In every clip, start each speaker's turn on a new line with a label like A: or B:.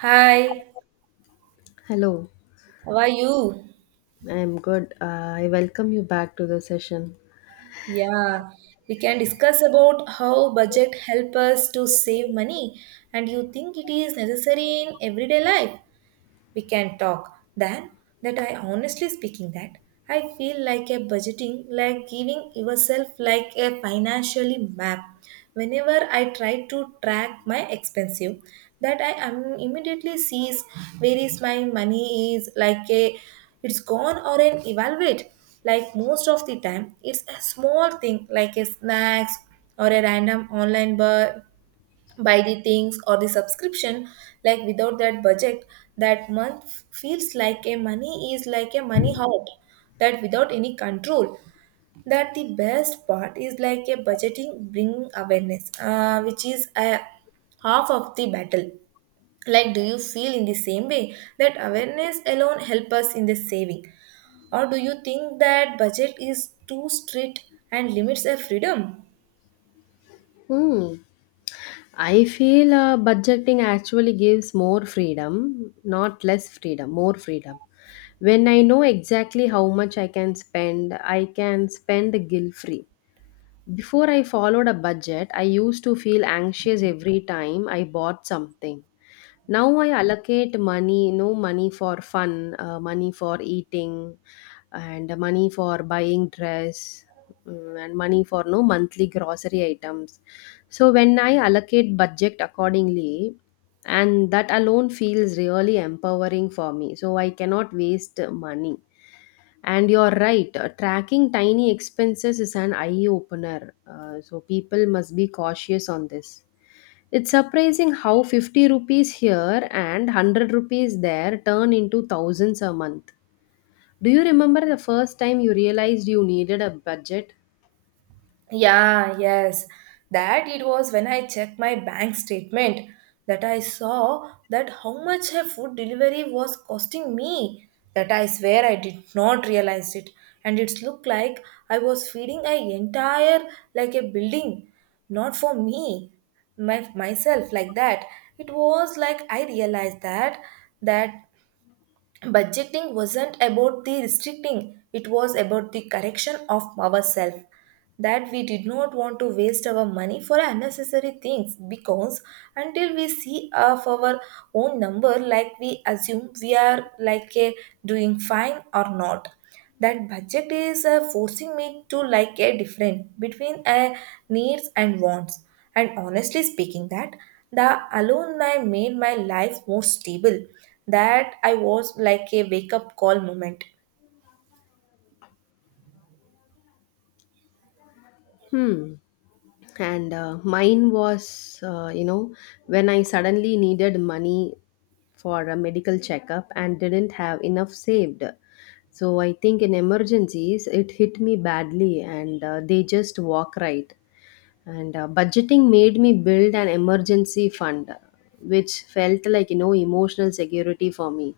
A: Hi,
B: Hello,
A: how are you?
B: I'm good. I welcome you back to the session.
A: Yeah, we can discuss about how budget help us to save money and you think it is necessary in everyday life. We can talk than that, I honestly speaking that I feel like a budgeting like giving yourself like a financially map whenever I try to track my expensive that I am immediately sees where is my money is like a it's gone or an evaluate. Like most of the time it's a small thing like a snacks or a random online buy the things or the subscription, like without that budget that month feels like a money is like a money out that without any control. That the best part is like a budgeting bring awareness, which is a half of the battle. Like do you feel in the same way that awareness alone help us in the saving, or do you think that budget is too strict and limits our freedom?
B: Hmm. I feel budgeting actually gives more freedom, not less freedom, more freedom. When I know exactly how much I can spend guilt free. Before I followed a budget, I used to feel anxious every time I bought something. Now I allocate money, money for fun, money for eating, and money for buying dress, and money for no monthly grocery items. So when I allocate budget accordingly, and that alone feels really empowering for me. So I cannot waste money. And you're right, tracking tiny expenses is an eye opener. So people must be cautious on this. It's surprising how 50 rupees here and 100 rupees there turn into thousands a month. Do you remember the first time you realized you needed a budget?
A: Yeah, yes. That it was when I checked my bank statement that I saw that how much a food delivery was costing me. That I swear I did not realize it. And it's looked like I was feeding a entire like a building. Not for me, my myself like that. It was like I realized that budgeting wasn't about the restricting, it was about the correction of ourselves, that we did not want to waste our money for unnecessary things, because until we see of our own number, like we assume we are like a doing fine or not. That budget is, forcing me to like a different between a needs and wants, and honestly speaking that the alone my made my life more stable, that I was like a wake up call moment.
B: Hmm. And mine was, when I suddenly needed money for a medical checkup and didn't have enough saved. So I think in emergencies, it hit me badly and they just walk right. And budgeting made me build an emergency fund, which felt like, you know, emotional security for me.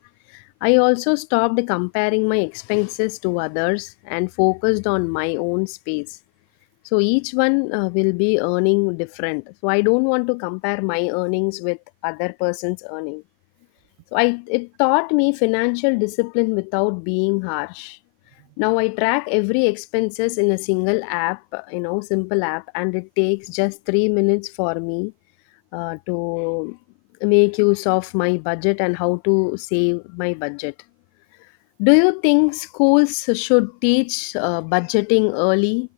B: I also stopped comparing my expenses to others and focused on my own space. So each one will be earning different, so I don't want to compare my earnings with other person's earning. So I it taught me financial discipline without being harsh. Now I track every expenses in a single app, you know, simple app, and it takes just 3 minutes for me to make use of my budget and how to save my budget. Do you think schools should teach budgeting early?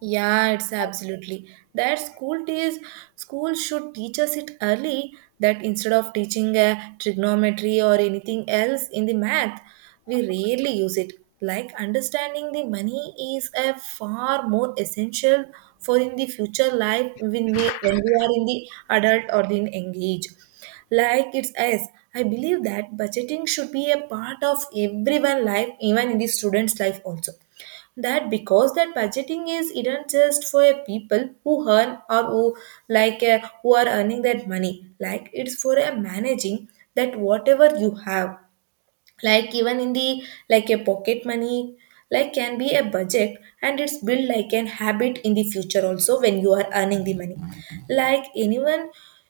A: Yeah, it's absolutely that school days. School should teach us it early, that instead of teaching a trigonometry or anything else in the math, we rarely use it. Like understanding the money is a far more essential for in the future life, when we are in the adult or in engaged. Like it's as I believe that budgeting should be a part of everyone life, even in the students' life also, that because that budgeting is isn't just for a people who earn or who, like who are earning that money. Like it's for a managing that whatever you have, like even in the like a pocket money, like can be a budget, and it's built like an habit in the future also when you are earning the money. Like anyone,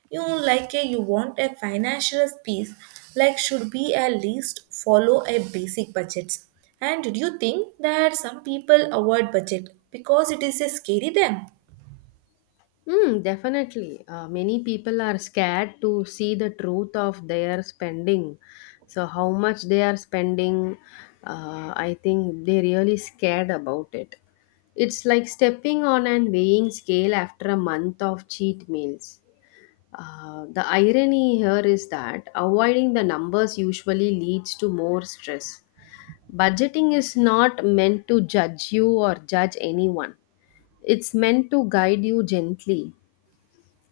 A: you like a you want a financial piece, like should be at least follow a basic budgets. And do you think that some people avoid budget because it is a scary them?
B: Mm, definitely. Many people are scared to see the truth of their spending. So, how much they are spending, I think they really scared about it. It's like stepping on an weighing scale after a month of cheat meals. The irony here is that avoiding the numbers usually leads to more stress. Budgeting is not meant to judge you or judge anyone, it's meant to guide you gently,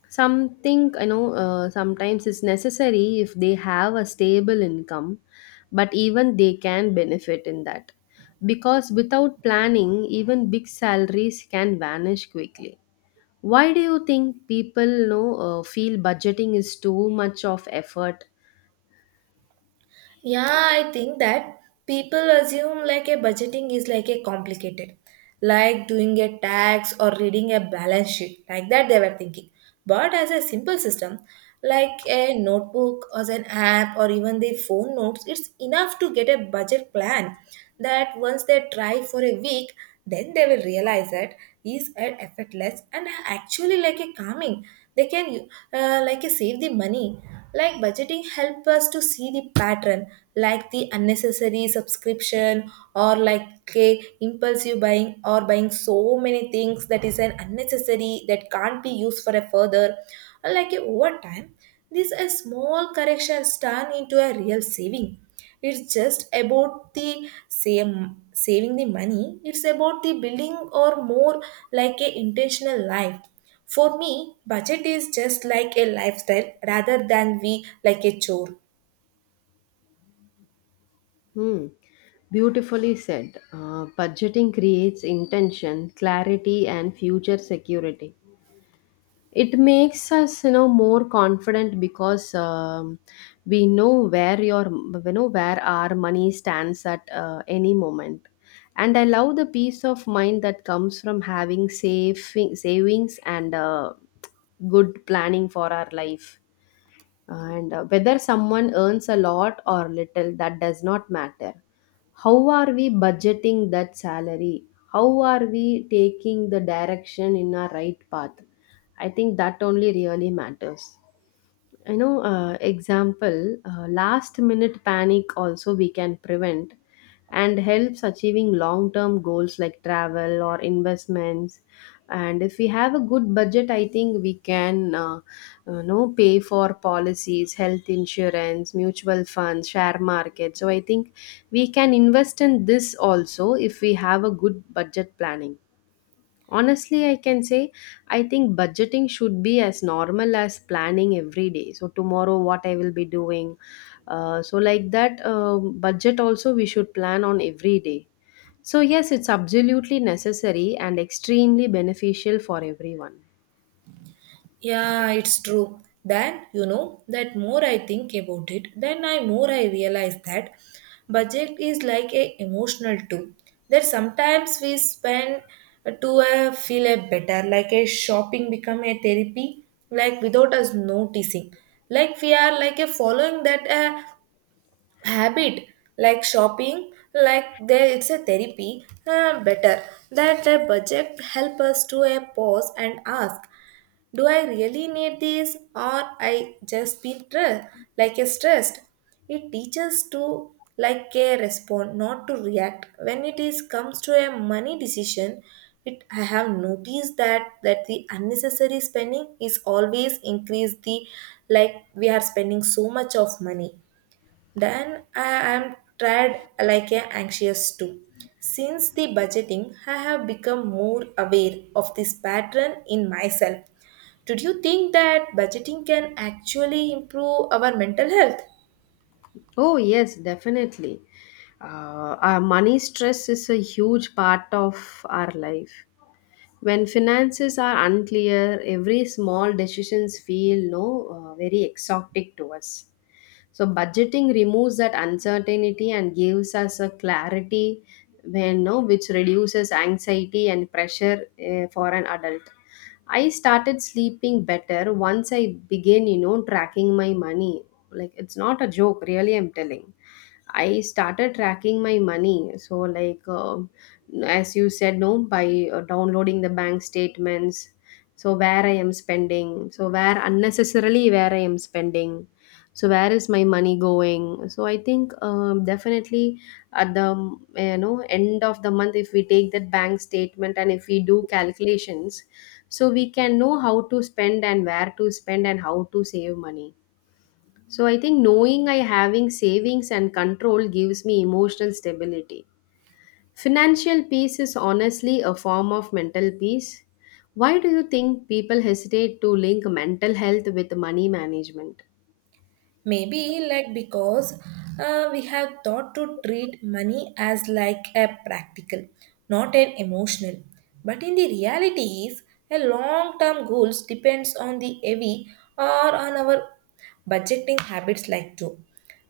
B: something, sometimes is necessary if they have a stable income, but even they can benefit in that, because without planning even big salaries can vanish quickly. Why do you think people, feel budgeting is too much of effort?
A: Yeah, I think that people assume like a budgeting is like a complicated, like doing a tax or reading a balance sheet, like that they were thinking. But as a simple system, like a notebook or an app or even the phone notes, it's enough to get a budget plan. That once they try for a week, then they will realize that is an effortless and actually like a calming. They can, like save the money. Like budgeting help us to see the pattern, like the unnecessary subscription or like okay, impulsive buying or buying so many things that is an unnecessary that can't be used for a further. Like, over time these small corrections turn into a real saving. It's just about the same, saving the money. It's about the building or more like a intentional life. For me, budget is just like a lifestyle rather than we like a chore.
B: Hmm. Beautifully said. Budgeting creates intention, clarity and future security. It makes us, you know, more confident because, we know where your you know where our money stands at any moment. And I love the peace of mind that comes from having savings and good planning for our life. And whether someone earns a lot or little, that does not matter. How are we budgeting that salary? How are we taking the direction in our right path? I think that only really matters. You know, example, last minute panic also we can prevent, and helps achieving long term goals like travel or investments. And if we have a good budget, I think we can, you know, pay for policies, health insurance, mutual funds, share market. So I think we can invest in this also if we have a good budget planning. Honestly, I can say I think budgeting should be as normal as planning every day. So, tomorrow, what I will be doing. So, like that, budget also we should plan on every day. So, yes, it's absolutely necessary and extremely beneficial for everyone.
A: Yeah, it's true. Then, that more I think about it, then I more I realize that budget is like a emotional tool. That sometimes we spend to, feel a better, like a shopping become a therapy, like without us noticing. Like we are like a following that, habit, like shopping, like there it's a therapy, better. That a budget help us to a pause and ask, do I really need this, or I just be stressed, like a stressed? It teaches to like a respond, not to react. When it is comes to a money decision, it I have noticed that the unnecessary spending is always increase the, like we are spending so much of money, then I am tried like a anxious too. Since the budgeting, I have become more aware of this pattern in myself. Do you think that budgeting can actually improve our mental health?
B: Oh, yes, definitely. Our money stress is a huge part of our life. When finances are unclear, every small decisions feel no very exotic to us. So budgeting removes that uncertainty and gives us a clarity when no, which reduces anxiety and pressure for an adult. I started sleeping better once I began, you know, tracking my money. Like it's not a joke, really I'm telling. I started tracking my money. So, like, as you said, no, by downloading the bank statements. So, where I am spending. So, where unnecessarily where I am spending. So, where is my money going? So, I think definitely at the you know end of the month, if we take that bank statement and if we do calculations, so we can know how to spend and where to spend and how to save money. So I think knowing I having savings and control gives me emotional stability. Financial peace is honestly a form of mental peace. Why do you think people hesitate to link mental health with money management?
A: Maybe like because, we have thought to treat money as like a practical, not an emotional. But in the reality is a long-term goals depends on the heavy or on our budgeting habits like too.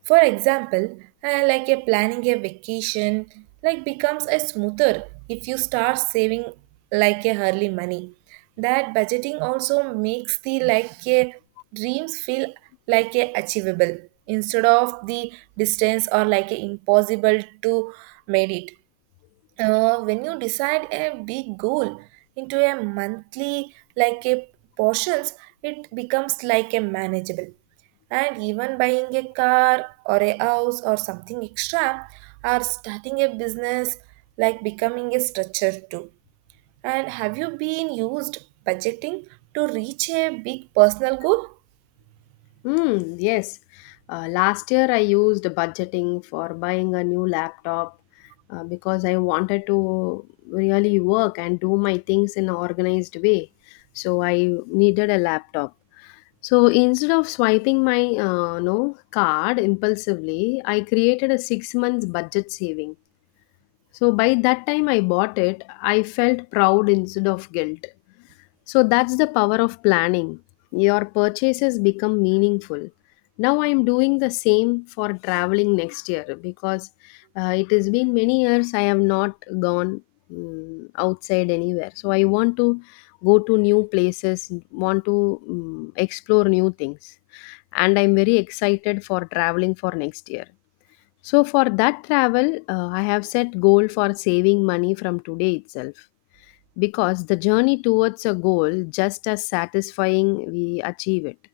A: For example, like a planning a vacation like becomes a smoother if you start saving like a early money. That budgeting also makes the like a dreams feel like a achievable, instead of the distance or like a impossible to made it, when you decide a big goal into a monthly like a portions, it becomes like a manageable. And even buying a car or a house or something extra, or starting a business, like becoming a structure too. And have you been used budgeting to reach a big personal goal?
B: Hmm, yes. Last year I used budgeting for buying a new laptop because I wanted to really work and do my things in an organized way. So I needed a laptop. So instead of swiping my no card impulsively, I created a 6 months budget saving. So by that time I bought it, I felt proud instead of guilt. So that's the power of planning. Your purchases become meaningful. Now I am doing the same for traveling next year because it has been many years I have not gone, outside anywhere. So I want to go to new places, want to explore new things. And I'm very excited for traveling for next year. So for that travel, I have set goal for saving money from today itself, because the journey towards a goal just as satisfying we achieve it.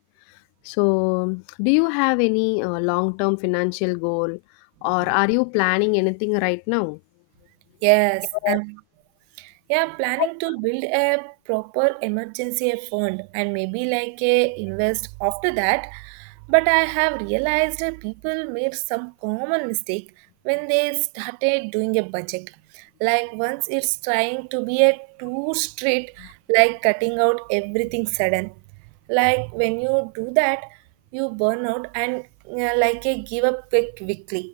B: So do you have any long term financial goal, or are you planning anything right now?
A: Yes i'm Yeah, planning to build a proper emergency fund and maybe like a invest after that. But I have realized that people made some common mistake when they started doing a budget. Like once it's trying to be a too strict, like cutting out everything sudden. Like when you do that, you burn out and, like a give up quickly.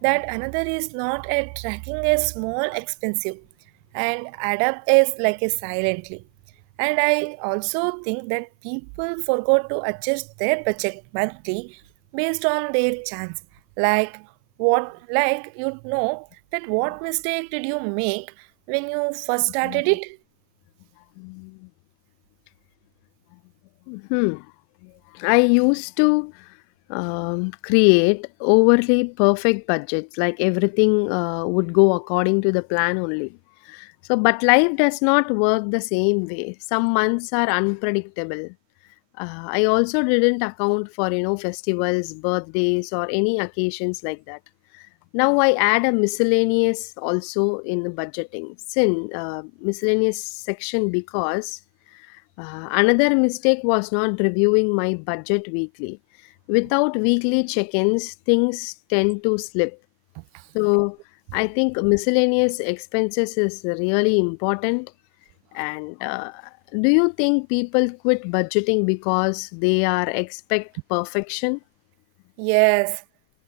A: That another is not at tracking a small expensive and add up as like a silently. And I also think that people forgot to adjust their budget monthly based on their chance. Like what, like you'd know that what mistake did you make when you first started it?
B: Hmm. I used to create overly perfect budgets, like everything would go according to the plan only. So, but life does not work the same way. Some months are unpredictable. I also didn't account for, you know, festivals, birthdays, or any occasions like that. Now I add a miscellaneous also in the budgeting, sin miscellaneous section, because another mistake was not reviewing my budget weekly. Without weekly check ins, things tend to slip. So I think miscellaneous expenses is really important. And do you think people quit budgeting because they are expect perfection?
A: Yes,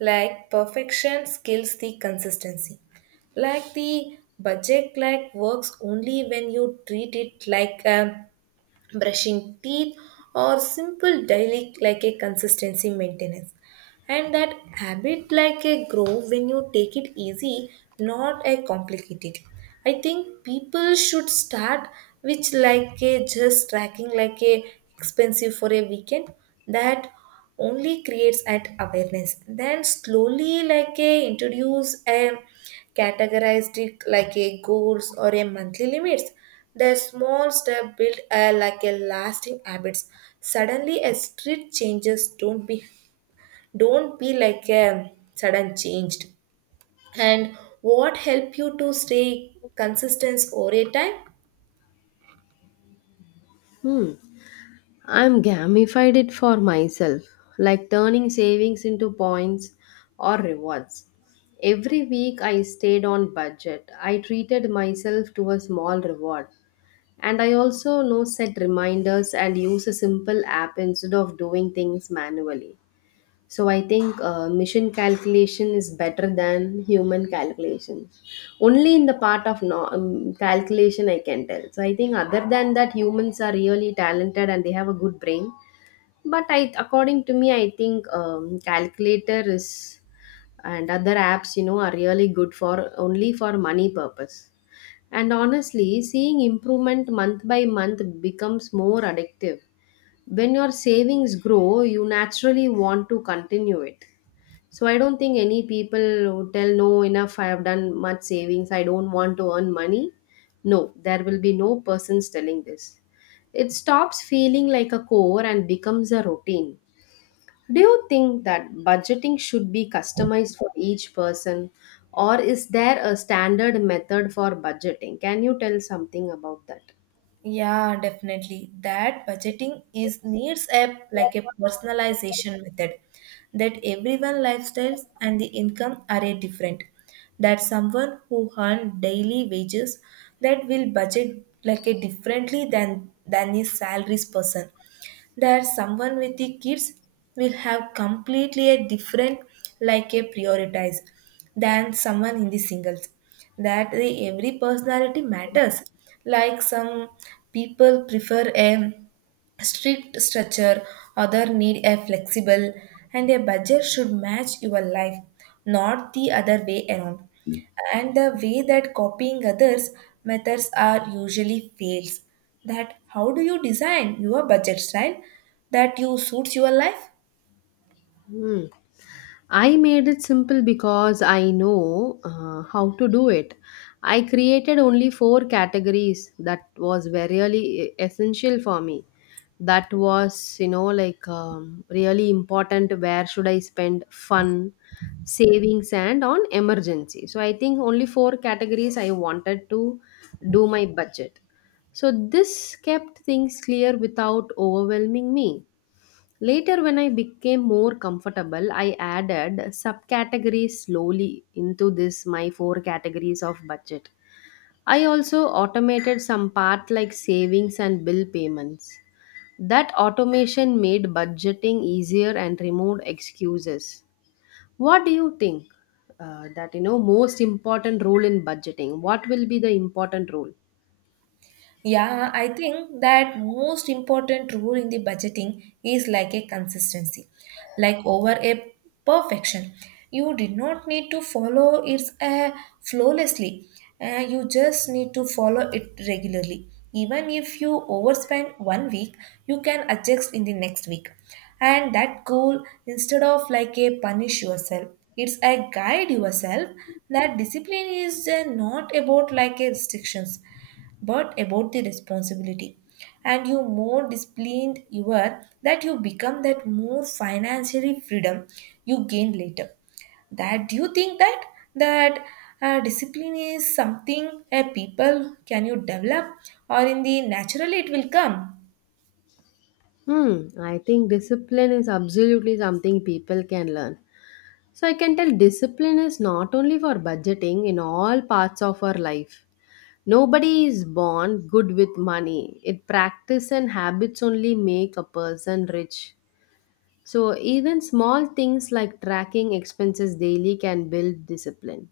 A: like perfection skills the consistency, like the budget like works only when you treat it like a brushing teeth or simple daily like a consistency maintenance. And that habit like a grow when you take it easy, not a complicated. I think people should start which like a just tracking like a expensive for a weekend. That only creates at awareness, then slowly like a introduce a categorized it like a goals or a monthly limits. The small step built a, like a lasting habits. Suddenly, a street changes don't be like a sudden changed. And what help you to stay consistent over a time?
B: Hmm. I'm gamified it for myself, like turning savings into points or rewards. Every week I stayed on budget. I treated myself to a small reward. And I also know set reminders and use a simple app instead of doing things manually. So I think mission calculation is better than human calculation. Only in the part of no, calculation I can tell. So I think other than that, humans are really talented and they have a good brain. But I, according to me, I think calculator is and other apps, you know, are really good for only for money purpose. And honestly, seeing improvement month by month becomes more addictive. When your savings grow, you naturally want to continue it, so I don't think any people would tell, no, enough, I have done much savings, I don't want to earn money. No, there will be no persons telling this. It stops feeling like a core and becomes a routine. Do you think that budgeting should be customized for each person, or is there a standard method for budgeting? Can you tell something about that?
A: Yeah, definitely. That budgeting is needs a like a personalization method, that everyone lifestyles and the income are a different. That someone who earn daily wages, that will budget like a differently than his salaries person. That someone with the kids will have completely a different like a prioritize than someone in the singles. That the every personality matters, like some people prefer a strict structure, other need a flexible. And a budget should match your life, not the other way around. And the way that copying others methods are usually fails. That how do you design your budget style that you suits your life?
B: Hmm. I made it simple because I know how to do it. I created only four categories that was very really essential for me. That was, you know, really important. Where should I spend fun, savings, and on emergency? So I think only four categories I wanted to do my budget. So this kept things clear without overwhelming me. Later, when I became more comfortable, I added subcategories slowly into this my four categories of budget. I also automated some part like savings and bill payments. That automation made budgeting easier and removed excuses. What do you think that you know most important role in budgeting? What will be the important role?
A: Yeah, I think that most important rule in the budgeting is like a consistency, like over a perfection. You did not need to follow it, flawlessly. You just need to follow it regularly. Even if you overspend one week, you can adjust in the next week. And that goal, instead of like a punish yourself, it's a guide yourself. That discipline is, not about like a restrictions but about the responsibility. And you more disciplined you are, that you become that more financially freedom you gain later. That do you think that that discipline is something a people can you develop, or in the naturally it will come?
B: Hmm, I think discipline is absolutely something people can learn. So I can tell discipline is not only for budgeting in all parts of our life. Nobody is born good with money. It practice and habits only make a person rich. So even small things like tracking expenses daily can build discipline.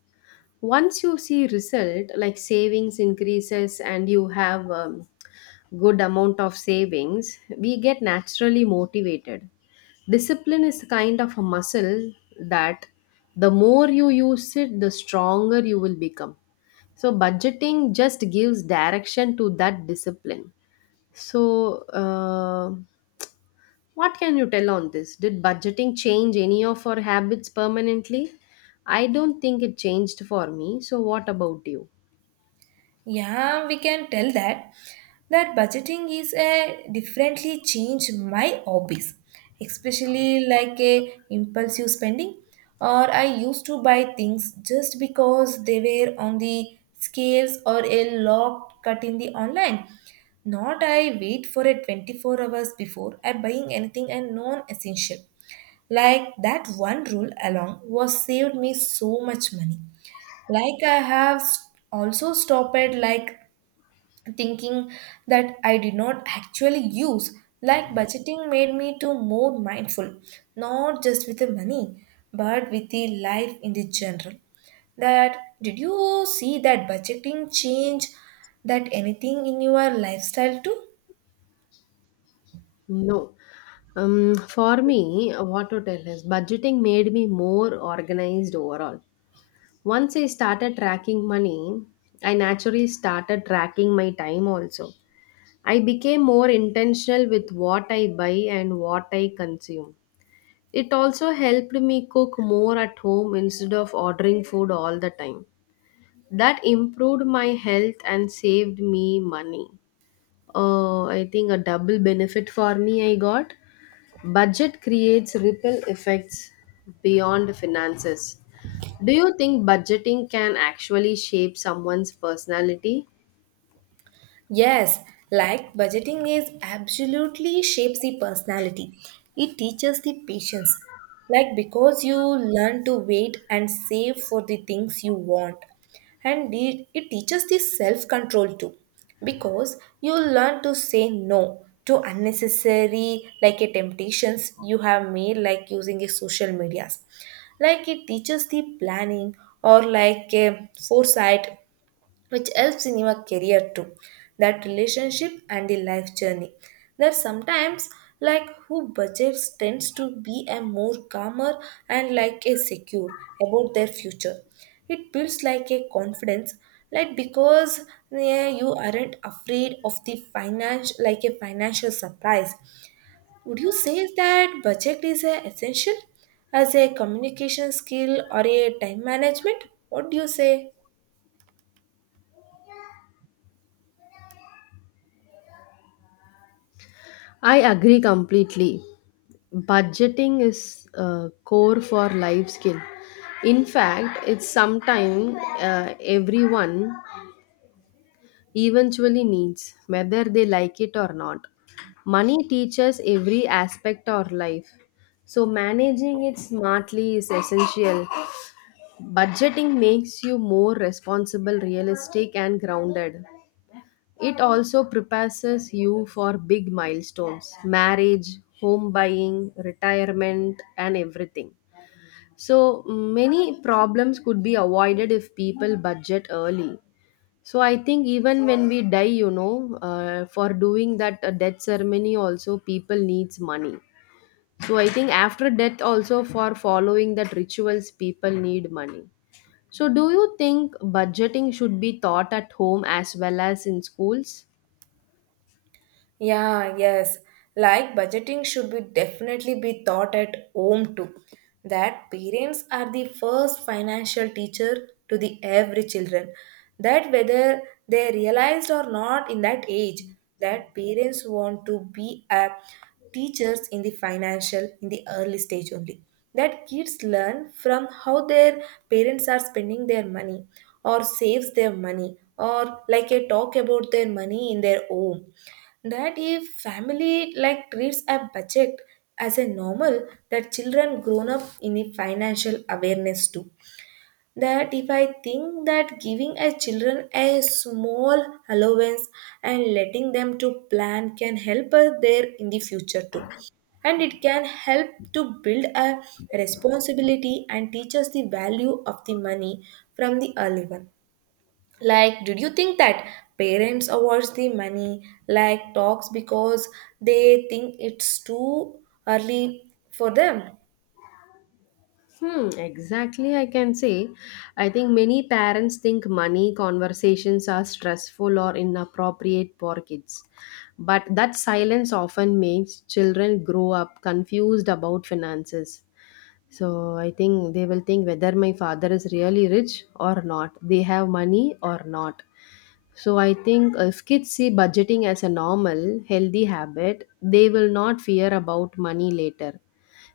B: Once you see result like savings increases and you have good amount of savings, we get naturally motivated. Discipline is kind of a muscle that the more you use it, the stronger you will become. So, budgeting just gives direction to that discipline. So, what can you tell on this? Did budgeting change any of our habits permanently? I don't think it changed for me. So, what about you?
A: Yeah, we can tell that budgeting is a differently changed my hobbies, especially like a impulsive spending. Or I used to buy things just because they were on the scales or a lot cut in the online. Not I wait for it 24 hours before I buying anything and non-essential. Like that one rule alone was saved me so much money. Like I have also stopped at like thinking that I did not actually use. Like budgeting made me to more mindful, not just with the money, but with the life in the general. That did you see that budgeting change that anything in your lifestyle too?
B: No. For me, what to tell is budgeting made me more organized overall. Once I started tracking money, I naturally started tracking my time also. I became more intentional with what I buy and what I consume. It also helped me cook more at home instead of ordering food all the time. That improved my health and saved me money. I think a double benefit for me I got. Budget creates ripple effects beyond finances. Do you think budgeting can actually shape someone's personality?
A: Yes, like budgeting is absolutely shapes the personality. It teaches the patience. Like because you learn to wait and save for the things you want. And it teaches the self-control too. Because you learn to say no to unnecessary like a temptations you have made like using a social medias. Like it teaches the planning, or like a foresight, which helps in your career too, that relationship and the life journey, that sometimes like who budgets tends to be a more calmer and like a secure about their future. It builds like a confidence, like because yeah, you aren't afraid of the finance like a financial surprise. Would you say that budget is a essential as a communication skill or a time management? What do you say?
B: I agree completely. Budgeting is core for life skill. In fact, it's something everyone eventually needs, whether they like it or not. Money teaches every aspect of life, so managing it smartly is essential. Budgeting makes you more responsible, realistic, and grounded. It also prepares you for big milestones marriage, home buying, retirement, and everything. So, many problems could be avoided if people budget early. So, I think even when we die, for doing that death ceremony, also people needs money. So, I think after death, also for following that rituals, people need money. So, do you think budgeting should be taught at home as well as in schools?
A: Yeah, yes. Like budgeting should be definitely be taught at home too. That parents are the first financial teacher to the every children. That whether they realized or not in that age, that parents want to be a teachers in the financial in the early stage only. That kids learn from how their parents are spending their money or saves their money or like a talk about their money in their home, that if family like treats a budget as a normal, that children grown up in a financial awareness too. That if I think that giving a children a small allowance and letting them to plan can help us there in the future too, and it can help to build a responsibility and teach us the value of the money from the early one. Did you think that parents awards the money talks because they think it's too early for them?
B: Hmm, exactly, I can say. I think many parents think money conversations are stressful or inappropriate for kids. But that silence often makes children grow up confused about finances. So I think they will think whether my father is really rich or not, they have money or not. So I think if kids see budgeting as a normal, healthy habit, they will not fear about money later.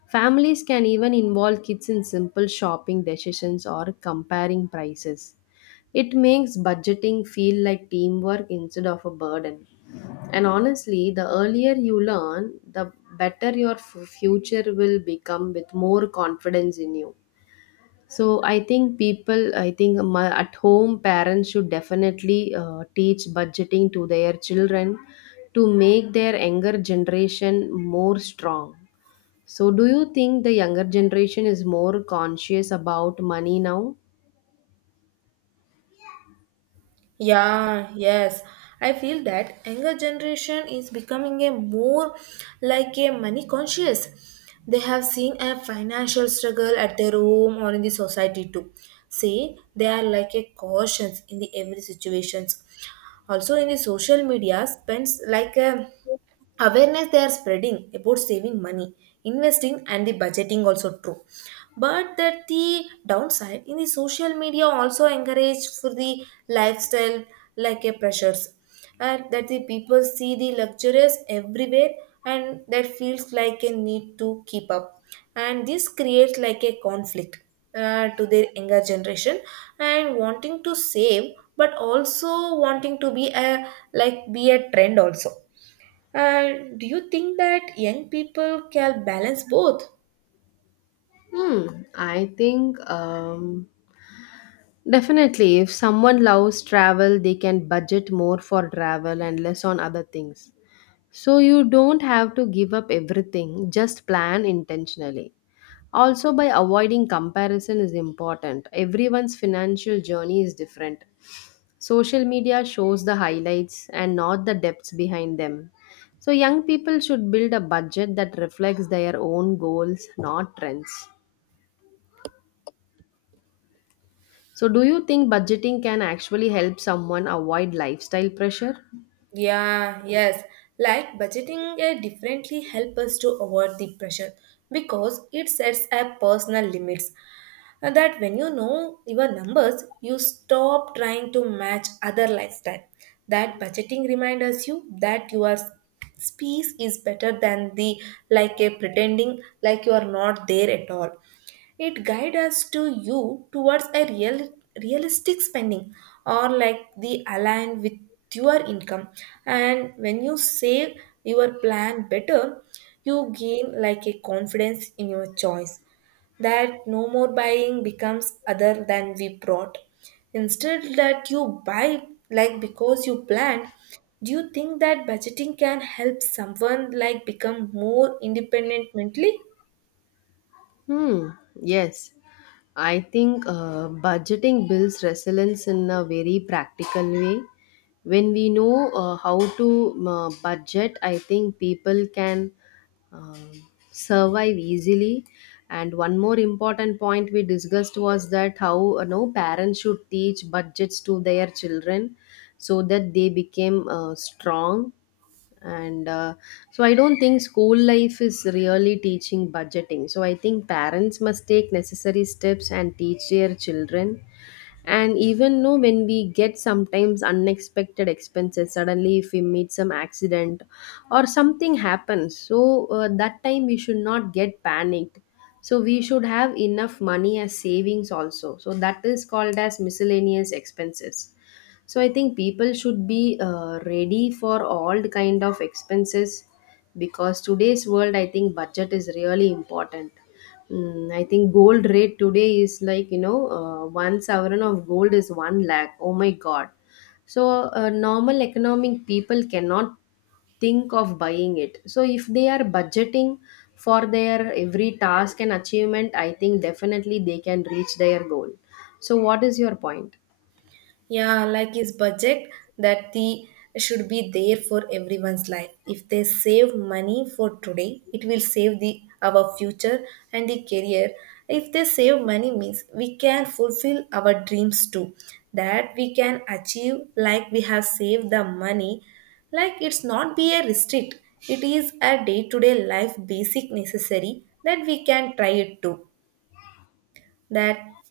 B: Families can even involve kids in simple shopping decisions or comparing prices. It makes budgeting feel like teamwork instead of a burden. And honestly, the earlier you learn, the better your future will become with more confidence in you. So I think people, I think my, at home parents should definitely teach budgeting to their children to make their younger generation more strong. So, do you think the younger generation is more conscious about money now?
A: Yeah, yes. I feel that younger generation is becoming a more like a money conscious. They have seen a financial struggle at their home or in the society too. See, they are like a cautions in the every situations. Also in the social media spends like a awareness, they are spreading about saving money, investing, and the budgeting also true. But that the downside in the social media also encourage for the lifestyle like a pressures, and that the people see the luxurious everywhere, and that feels like a need to keep up, and this creates like a conflict to their younger generation, and wanting to save but also wanting to be a be a trend also. And do you think that young people can balance both?
B: Hmm, I think definitely if someone loves travel, they can budget more for travel and less on other things. So, you don't have to give up everything, just plan intentionally. Also, by avoiding comparison is important. Everyone's financial journey is different. Social media shows the highlights and not the depths behind them. So, young people should build a budget that reflects their own goals, not trends. So, do you think budgeting can actually help someone avoid lifestyle pressure?
A: Yeah, yes. Like budgeting differently help us to avoid the pressure because it sets up personal limits. And that when you know your numbers, you stop trying to match other lifestyle. That budgeting reminds you that you are space is better than the like a pretending like you are not there at all. It guides us to you towards a real realistic spending or like the align with your income. And when you save your plan better, you gain like a confidence in your choice that no more buying becomes other than we brought. Instead, that you buy like because you planned, do you think that budgeting can help someone like become more independent mentally?
B: Hmm. Yes, I think budgeting builds resilience in a very practical way. When we know how to budget, I think people can um, survive easily. And one more important point we discussed was that how no parents should teach budgets to their children so that they became strong and so I don't think school life is really teaching budgeting, so I think parents must take necessary steps and teach their children. And even know when we get sometimes unexpected expenses suddenly, if we meet some accident or something happens, so that time we should not get panicked. So we should have enough money as savings also, so that is called as miscellaneous expenses. So I think people should be ready for all the kind of expenses, because today's world I think budget is really important. Mm, I think gold rate today is like one sovereign of gold is one lakh. Oh my god! So normal economic people cannot think of buying it. So if they are budgeting for their every task and achievement, I think definitely they can reach their goal. So what is your point?
A: Yeah, like his budget that the should be there for everyone's life. If they save money for today, it will save the our future and the career. If they save money means we can fulfill our dreams too. That we can achieve like we have saved the money. Like it's not be a restrict. It is a day-to-day life basic necessary that we can try it too that